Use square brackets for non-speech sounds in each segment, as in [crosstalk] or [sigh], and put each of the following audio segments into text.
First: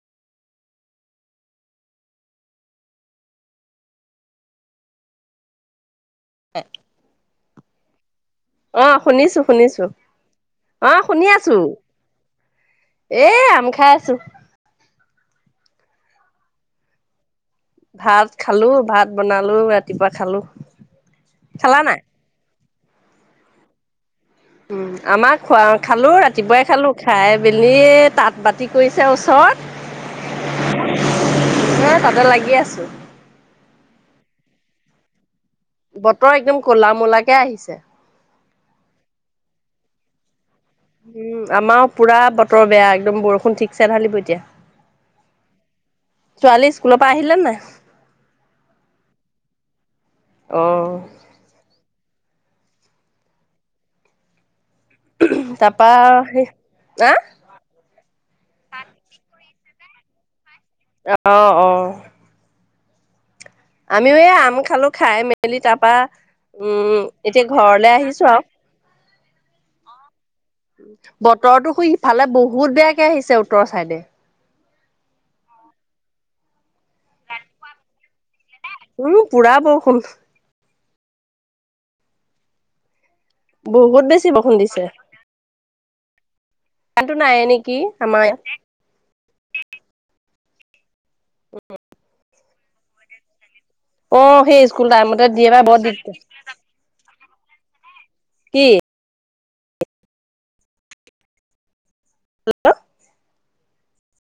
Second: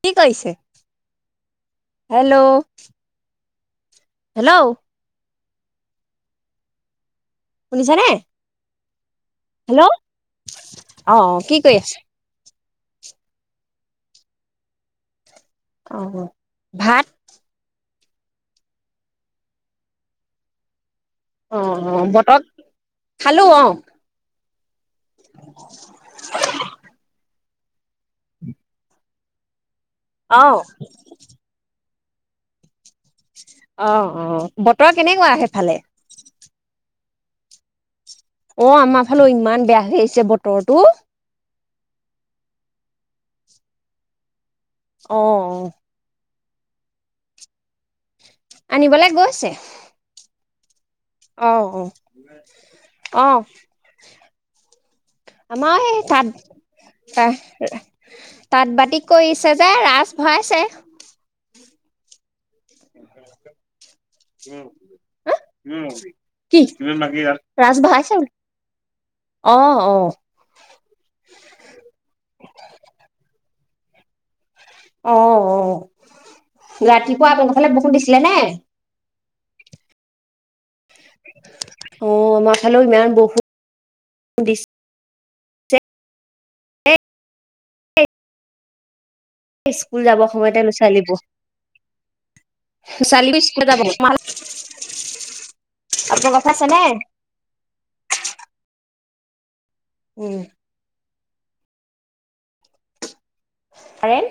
কি কৈছে hello, hello, হেত। শুনিছা নাই? অহ, শুনিছো -শুনিছো অহ অ শুনি কি আছো। কৰি আছে? এই আম খাই আছো। অহ ভাত? ভাত খালো ভাত বনালো ৰাতিপুৱা খালো। অহ খালা - অহ নাই বতক খালো অহ। উম, আমাৰ খোৱা খালো ৰাতিপুৱাই খালো খাই বিল্লিত। তাঁত বাতি কৰিছে উচ চত। আও, এইতাতে লাগি আছো। অহ -অহ বতৰ কেনেকুৱা সেইফ বতৰ একদম কলা মুলাকে আহিছে। অহ, আমাৰ ফালেও ইমান বেয়া হৈ আহিছে বত তৰটো। উম আমাৰ পুৰা বতৰ বেয়া একদম বৰষুণ ঠিকছে ধালিব এতিয়া। অহ, ছোৱালী স্কুলৰ পা আহিলে নাই? আনিবলৈ গৈছে। অহ, অহ -অহ- অহ আমাৰ তাৰপা হেই তাদ সেই [unintelligible] তাত বাতি কৰিছে যে ৰাজ ভৰাইছে? আহ [unintelligible] [inaudible] আমিও এই আম খালো খাই মেলি তাৰপা কি উম এতিয়া ঘৰলে আহিছো আৰু। অহ -অহ বতৰটো খুই ইফালে বহুত বেয়াকে আহিছে উত্তৰ চাইডে। অহ -অহ ৰাতিপুৱা আপোনালোকৰ ফালে বৰষুণ দিছিলে নে? উম, পুৰা বৰষুণ। অহ, আমাৰ ফালেও ইমান বৰষ বহুত বেছি বৰষুণ দিছে। গানটো নাই নেকি আমাৰে নাই। স্কুল যাব সময়তে নচাৱাইলিব। কুঠ চালি অ সেই স্কুল টাইমতে দে বাাই বৰ দিগ ফালে আছে নে? উ উম হেল্ল' হৰেণ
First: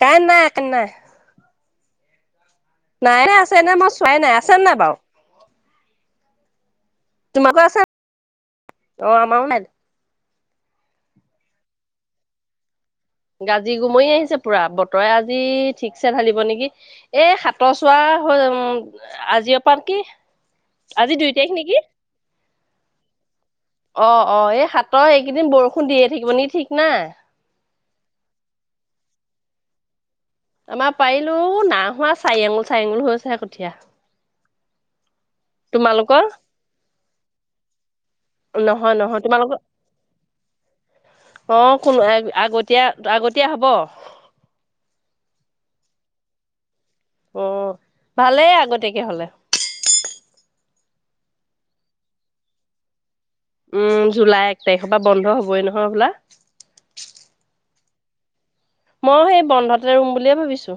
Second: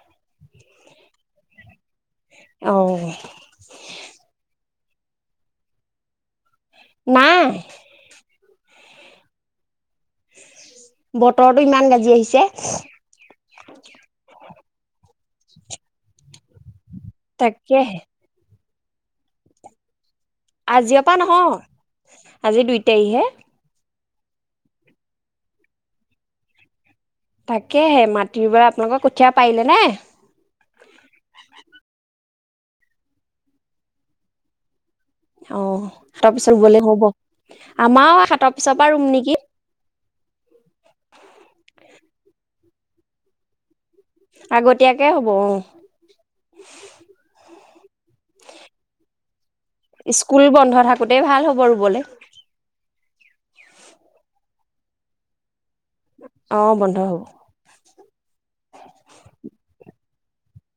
কাই নাই কে ন উ নাইে আছে ন মই চোৱাই নাই আছে নে নাই বাৰু নাই তোমালোকৰ আছে অ আম অওনাদ বতৰৰতটো ইমান গাজি আহিছে গাজি গুমৰি আহিছে পুৰা বতৰে আজি ঠিকছে ঢালিব নেকি এই সাতৰ চোৱা তাকেহে হৈ উ আজি অ পাৰ কি আজিিৰ আজি পৰা দুই তাৰিখ নেকি নহয় আজি দুই তাৰিখহে অ অ এই হাতৰ এইকেইদিন বৰষুণ দিয়ে থাকিব নিেি ঠিক না তাকেহে মাটিৰ পৰা আপোনালোকৰ কঠীয়া পাৰিলে নে আমাৰ পাৰিলো না হোৱা চাইি আঙুল চাৰিঙুল হৈ হৈছেহে কঠীয়া অ তোমালোকৰ সাতৰ পিছত গলে হ'ব আমাৰও সাতৰ পিছৰ পৰা নহয় ৰুম নহয় নেকি তোমালোকৰ অ কোনো আগতীয়া আগতীয়া হব আগতীয়াকে হব অ অ ভালেই আগতাকে হলে স্কুল বন্ধ থাকোতেই ভাল হ'ব ৰুবলৈ উম জুলাই এক তাৰিখৰ পৰা বন্ধ হ'বই নয় অ বন্ধ হব [inaudible] মই সেই বন্ধতে ৰুম বুলিয়ে ভাবিছো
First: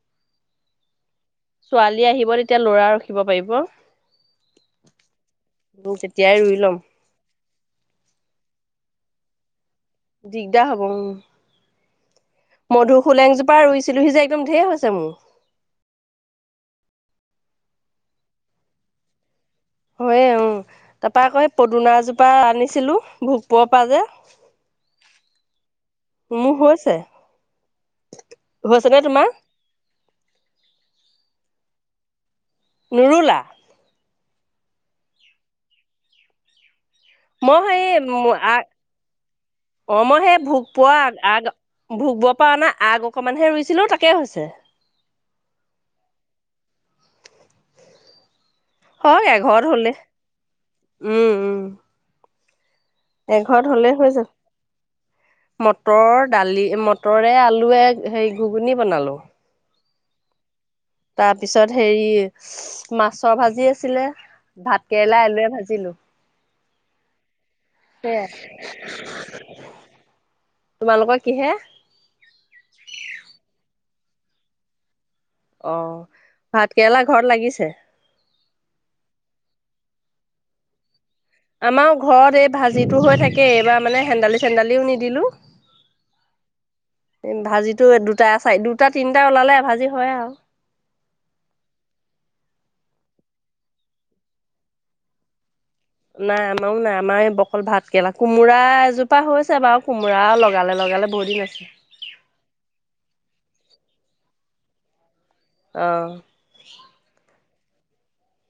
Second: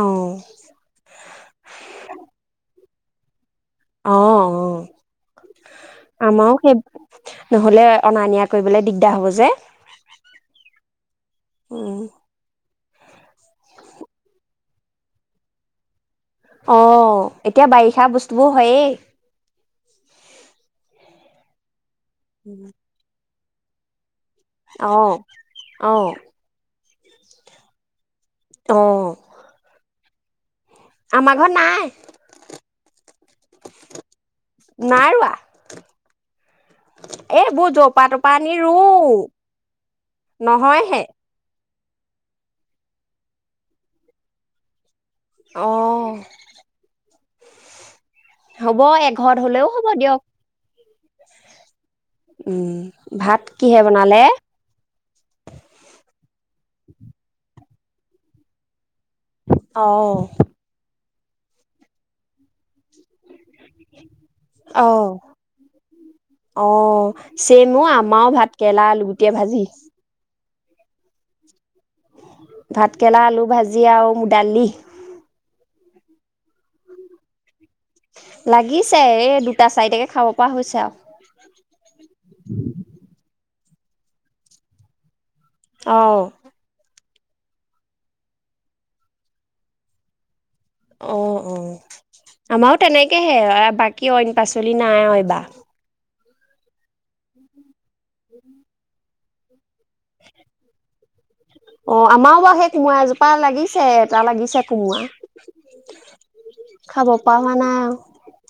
অ', আহিব তেতিয়া লৰাৰ ৰাখিব পাৰিব অ অ তেতিয়াই আমাৰো ৰুই সেই ল'ম নহলে অনা নিয়া কৰিবলে দিগ দহ বজে দিগদাৰ হ'ব উম উম। মধুসোলেংজোপা ৰুইছিলোহি যে একদম ধেৰ হৈছে মো আহ এতিয়া বাৰিষা বস্তুবোৰ হয়েই হয়য়ে অ তা পা আক পদুনাজো পা আনিছিলো ভোক প পা যে অ অ মোৰ হৈছে অ হৈছে নে তোমাৰ আমাৰ ঘৰ নাই নোৰুলা নাই ৰোৱা মই এইবোৰ সেই জপা তপা আনি আ ৰুওঁ অ মই সেই ভোগ পোৱা নহয়হে আগ ভুগব পা অনা আগ অকমানহে ৰুইছিলো তাকে হৈছে অ হ'ব হয় একঘৰত এঘৰত হলেও হ'ব হলে দিয়ক উম উম উম ভাত কিহে বনালে মটৰত দালি মটৰে আলুয়ে হেৰি ঘুগুনি বনালো অ তাৰপিছত হেৰি হুছ্ মাছৰ ভাজি আছিলে ভাত কেৰেলা আলুৱে ভাজিলো অ চেম অ সেয়াই আমাও ভাতকেৰেলা আলু গুটিয়ে ভাজি তোমালোকৰ কিহে ভাতকেলা আলু ভাজি আও দালি অ ভাতকেৰেলা ঘৰত লাগিছে লাগিছে এ দুটা চাৰিটাকে খাব পৰা হৈছে আও [unintelligible] ঘৰত এই ভাজি টো হৈ থাকে কেই এইবাৰ মানে চেন্দালি চেন্দালিও নিদিলো। অঁ। ভাজিটো দুটা চাৰ দুটা তিনিটা ওলালে এভাজি হয় আৰু। অঁ, অ' আমাৰো তেনেকেহে বাকী অইন পাচলি নাই আৰু এবাৰ। নাই আমাৰো নাই আমাৰ এই বকল ভাত কেলা কোমোৰা এযোপ [unintelligible] হৈছে বাৰু কোমোৰা লগালে লগালে বহুত দিন আছে। অঁ আমাৰো বাৰু সেই কোমোৰা এজোপা কপা লাগিছে এটা লাগিছে কোমুৰা। অঁ। [unintelligible] হোৱা নাই আৰু।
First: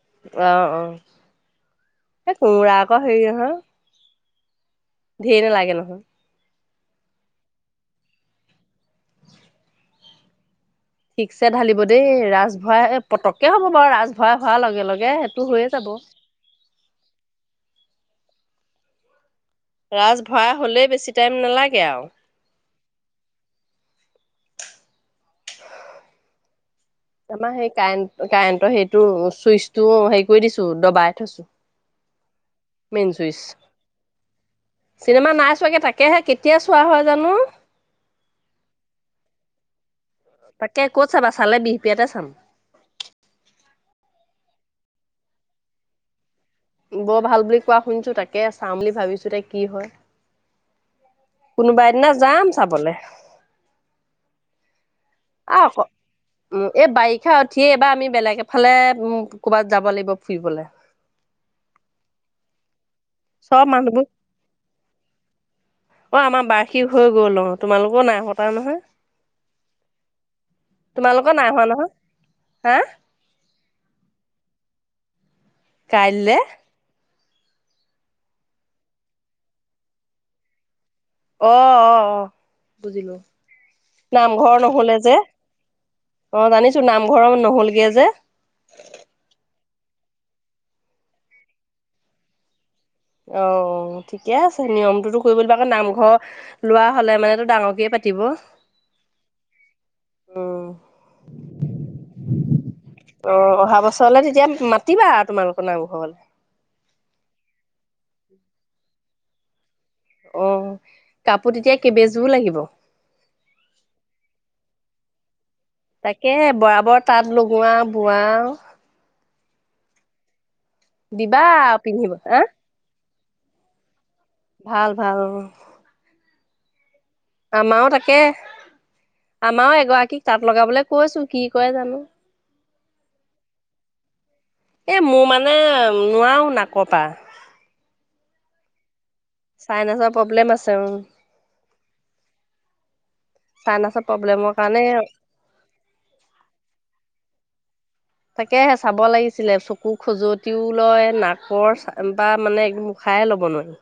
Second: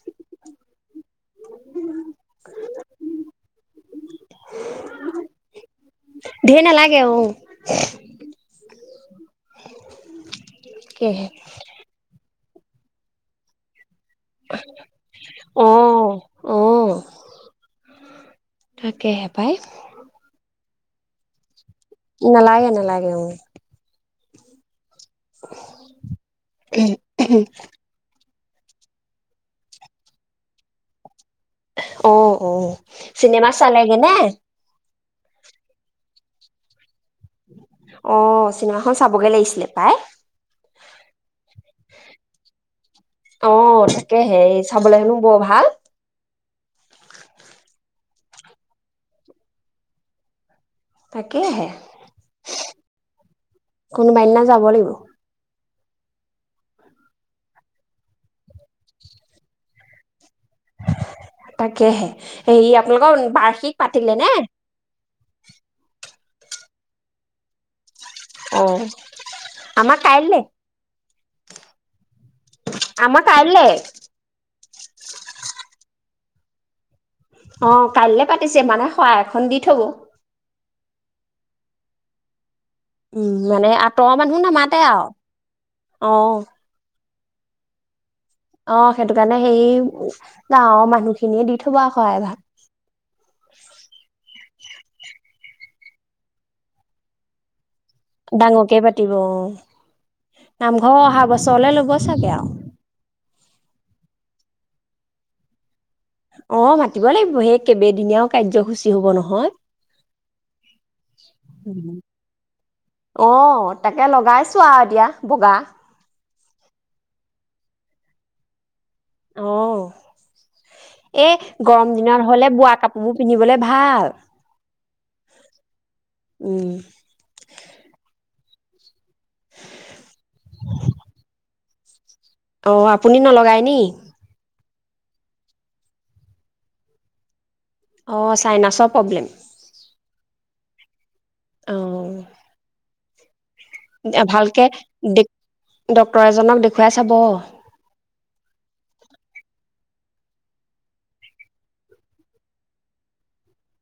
অঁ অঁ এই কোমোৰা আকৌ হেৰি নহয়। ধেৰি নালাগে নহয়। [unintelligible] ঠিকছে ঢালিব দেই ৰাজ হয় এ পটককে হ'ব বাৰু ৰাজ ভৰাই হোৱাৰ লগে লগে সেইটো হৈয়ে যাব অঁ অঁ। তাকেহে। পাই ৰাজ [unintelligible] হ'লে বেছি টাইম নালাগে আৰু নালাগে নালাগে। আমাৰ সেই কাৰেণ্ট [unintelligible] কাৰেণ্টৰ সেইটো চুইচ টো হেৰি কৰি দিছো দবাই। থৈছো অঁ, অ' মেইন চুইচ চিনেমা চালেগে নে। চিনেমা নাই চোৱাগে তাকেহে কেতিয়া চোৱা হয়। জানো অঁ চিনেমাখন চাবগে লাগিছিলে। পাই। তাকে ক'ত চাবা চালে বিহপিয়াতে চাম। অ তাকেহে এই চাবলৈ হেনো বৰ ভাল। বৰ ভাল বুলি কোৱা শুনিছো তাকে চাম বুলি ভাবিছো এতিয়া কি হয়। তাকেহে কোনোবা এদিনা যাম চাবলে। কোনোবা দিনা যাব লাগিব আক, এই বাৰিষা উঠিয়েই এইবাৰ আমি বেলেগ এফালে ক'ৰবাত যাব লাগিব। ফুৰিবলে তাকেহে এই। আপোনালোকৰ চব বাৰ্ষিক মানুহবোৰ পাতিলে নে। অঁ আমাৰ বাৰ্ষিক হৈ গ'ল অঁ তোমালোক অ আমা খাইলে তোমালোকৰ নাই হোৱা নহয় হা আম খাইলে কাইলৈ অ কাইলে পাতিছে মানে সহায় এখন দি থব আহ আহ আহ ু উম, মানে আঁতৰৰ মানুহ নামঘৰ নামাতে নহলে আৰু। যে অ জানিছো নাম ঘৰম নহ'লগে যে অ সেইটো কাৰণে সেই গাঁৱৰ মানুহখিনিয়ে দি থবক ভাল অ ঠিকে আছে নিয়মটোতো কৰিবিব আকৌ নাম লোৱা হ'লে মানে তটো ডাঙৰকিয় পাতি ডাঙৰকে পাতিব অ উম নামঘৰ অহা বছৰলে ল'ব চাগে আৰু অ অহা বছৰলে তেতিয়া মাতিবা আৰু তোমালোক নো অ ম তিব লাগিব সেই কেইবদিনীয়াও কাৰ্যসূচী হব নহয় অ কাপোৰ তেতিয়া কেইবেজোৰ লাগিব অ তাকে লগাইছো আৰু এতিয়া বগা তাকে বৰাবৰ তাঁত লগোৱা বোৱা আহ এ দিবা আৰু গৰম পিন্ধিব দিনত হা হলে বোৱা কাপোৰ বোৰ পিন্ধিবলে ভাল ভাল ভাল উম আমাৰও তাকে আমাৰও এগৰাকীক তাঁত লগাবলে কৈছো কি শ কয় জানো অ আপুনি নলগায় নি এ মোৰ মানে নোৱাৰও নাকতা অ চাইনাছৰ প্ৰব্লেম চাইনেছৰ প্ৰব্লেম আছে উ অ চাইনাছৰ প্ৰব্লেমৰ ভালকে কাৰণে দে ড্ক্তৰ এজনক দেখুৱাই চাব তাকেহে চাব লাগিছিলে চকু খজুৱতিও লয় নাকৰ বা মানে মুখাইে লব নোৱাৰি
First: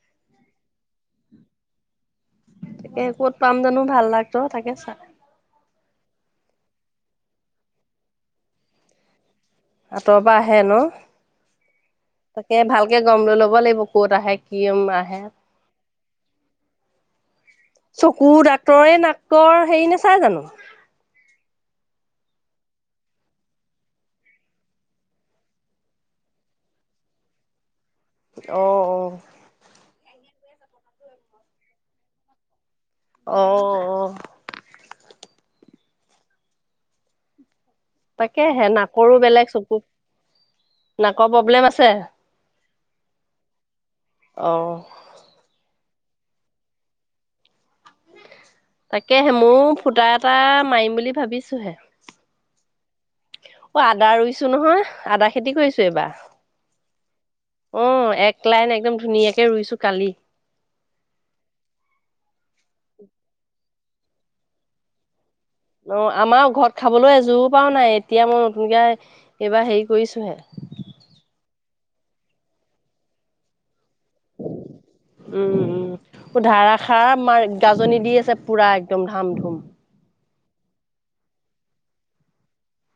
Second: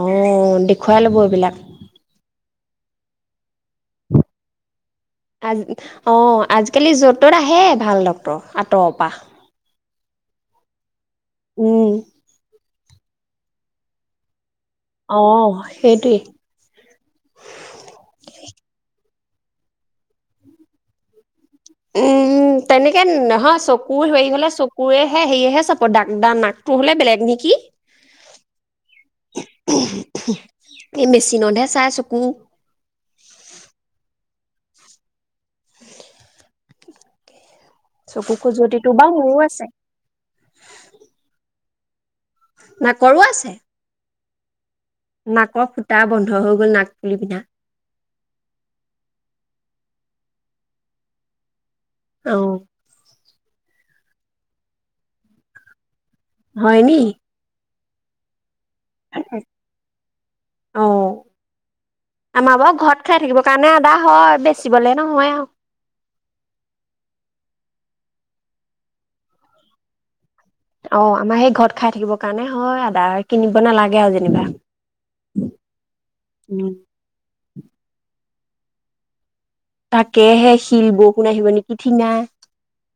আহ দেখুৱাই ল'ব এইবিলাক তাকে ক'ত পাম জানো ভাল লাগত তাকে চাই আ অ আজিকালি য'ত ত'ত আহে ভাল ডক্তৰ আঁতৰপা আঁতৰৰ পৰা আহে ন উম, তাকে ভাল গমৈ লব লাগিব ক'ত আহে কি আহে অ' সেইটোৱে। চকু ডাক্তৰে নাক ত হেৰি নে চাই জানো উম তেনেকে নহয়, চকুৰ হেৰি হলে চকুৰেহে হেৰিয়হে চাব, দাগ দা নাকটো হলে বেলেগ নেকি! অ, অ। এই মেচিনতহে চাই চকু। অ অ। চকু তাকেহে খজুৱতিটো বাৰু নাকৰো মোৰো বেলেগ আছে, চকু, নাকৰ প্ৰব্লেম আছে। ছে। নাকৰো আছে। অ। নাকৰ ফুটা বন্ধ হৈ গল। নাক পুলি পিন্ধা তাকেহে ময়ো ফুটা এটা মাৰিম বুলি ভাবিছোহে। অ। অ আদা ৰুইছোঁ নহয়, আদা খেতি কৰিছোঁ এইবাৰ। হয় নি? অ, এক লাইন একদম ধুনীয়াকে ৰুইছোঁ কালি। অ' আমাৰ বাৰু ঘৰত খাই থাকিব কাৰণে আদা হয়, বেচিবলে নহয় আৰু। অ আমাৰ ঘৰত খাবলৈ এযোপাও নাই, এতিয়া মই নতুনকে এইবাৰ হেৰি কৰিছোহে। অ আমাৰ সেই ঘৰত খাই থাকিব কাৰণে হয় আদা, কিনিব নালাগে আৰু যেনিবা উম উম। উম ধাৰাষাৰ মাৰ গাজনি দি আছে, পূৰা একদম ধাম ধুম। তাকেহে শিল বৰষুণ আহিব নেকি! ঠিঙা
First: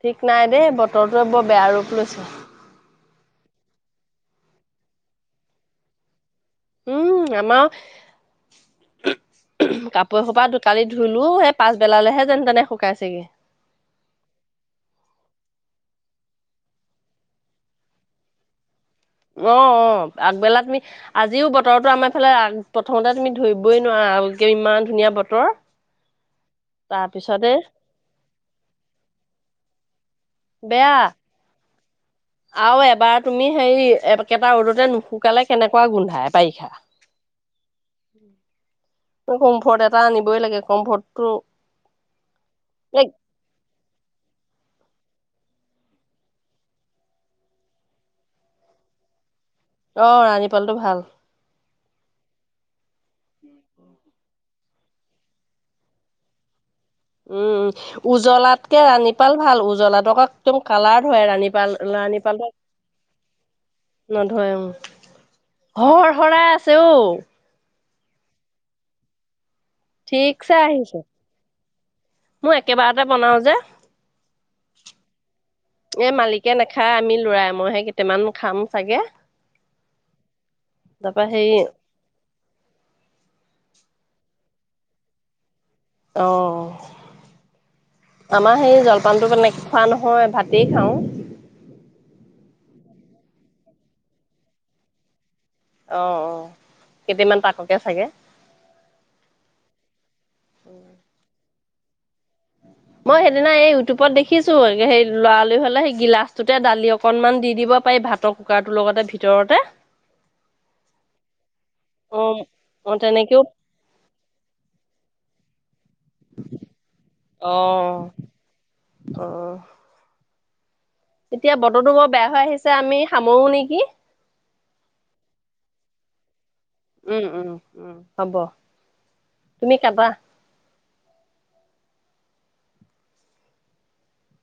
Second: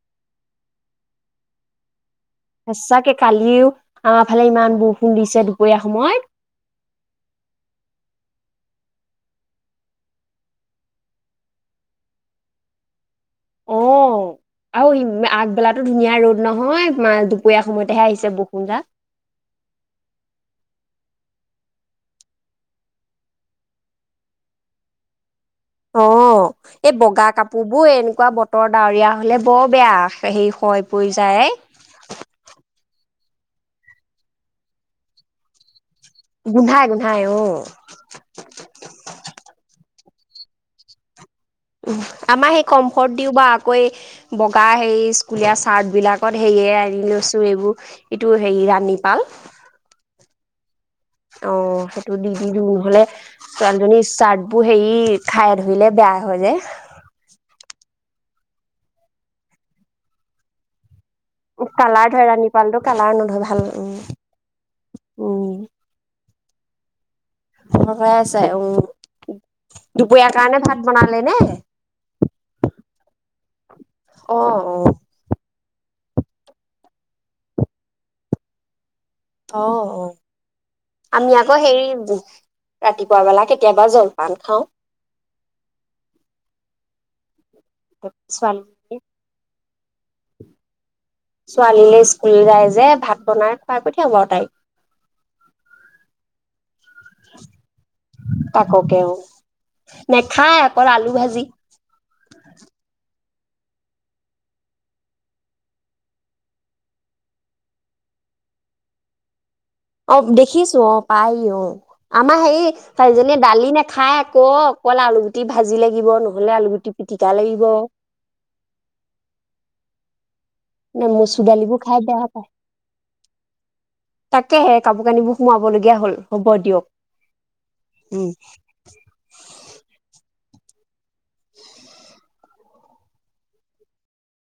ঠিক নাই দেই, বতৰটোৱে বৰ বেয়া ৰূপ লৈছে। সঁচাকে কালিও আমাৰ ফালে ইমান বৰষুণ দিছে দুপৰীয়া সময়ত। উম আমাৰ, কাপোৰ এসোপা দুটালি ধোলো সেই পাছবেলা লৈহে যেন তেনে শুকাইছেগে। অ, আৰু আগবেলাটো ধুনীয়া ৰ'দ নহয়। মা দুপৰীয়া সময়তেহে আহিছে বৰষুণ জাক। অ অ, আগবেলা তুমি, আজিও বতৰটো আমাৰ এইফালে প্ৰথমতে তুমি ধৰিবই নোৱাৰা কি ইমান ধুনীয়া বতৰ। অ, এই বগা তাৰপিছতে কাপোৰ বোৰ এনেকুৱা বত তৰ ডাৱৰীয়া হ'লে বৰ বেয়া। সেই সয় বেয়া পৰি যায়। বাৰ তুমি হেৰি, একেটা ৰ'দতে নুশুকালে কেনে কোৱা গোন্ধাই বাৰিষা। গোন্ধাই গোন্ধাই অ কমফৰ্ট এ টা আনিবই লাগে, কম্ফৰ্ট টো আমাৰ সেই কমফৰ্ট দিওঁ বা আকৌ এই বগা হেৰি স্কুলীয়া চাৰ্ট বিলাকত হেয়ে আনি লৈছো এইবোৰ, এইটো হেৰি ৰাণীপাল। অঁ ৰাণীপালটো ভাল। অ, সেইটো দি দিলো নহলে ছোৱালীজনীৰ চাৰ্ট বোৰ হেৰি খাই ধৰিলে বেয়া হয় যে। উম, উম। উজলাতকে ৰাণীপাল ভাল, উজলাত আকৌ একদম কালাৰ ধৰে ৰাণীপাল, কালাৰ ধৰে ৰাণীপালৰ ৰাণীপালটো কালাৰ নধৰে ভাল উম নধৰে উম, উম হৰ হৰাই ছোঁ। সাই আছে আইও দুপৰীয়াৰ ঠিকছে কাৰণে ভাত আহিছে। বনালে নে মোৰ একেবাৰতে বনাও যে অ অ এ মালিকে নাখায় আমি লৰাই মইহে কেইটামান খাম চাগে অ অ তাৰপা আমি সেই আকৌ হেৰি ৰাতিপুৱা বেলা কেতিয়াবা জল পান খাওঁ আহ আমাৰ সেই ছোৱালী জলপানটো মানে খোৱা নহয় ভাতেই খাওঁ ছোৱালীলে স্কুল যায় যে ভাত বনাই খুৱাই পঠিযা লো আৰু তাইক আহ অ কেইটামান তাককে চাগে। তাককেও, নেখায় অকল আলু ভাজি মই সেইদিনা এই ইউটিউবত দেখিছোঁ, সেই ল'ৰালৰি হ'লে সেই গিলাচটোতে দালি অকণমান দি দিব পাৰি ভাতৰ কুকাৰটোৰ লগতে ভিতৰতে। অ দেখিছো, অ পায় অ, অ আমাৰ অ সেইজনীয়ে তেনেকেও দালি নেখায় আকৌ কল আলু গুট টি ভা জি লাগিব, নহলে আলুগুটি পিটিকা অ লাগিব। অ ন মচুৰ এতিয়া দালিবোৰ বতৰটো খাই বৰ বেয়া হৈ পায়, আহিছে আমি সামৰো নেকি তাকেহে কাপোৰ কানিবোৰ সোমাবলগীয়া হ'ল। হ'ব দিয়ক উম উম উম হব, তুমি খাবা?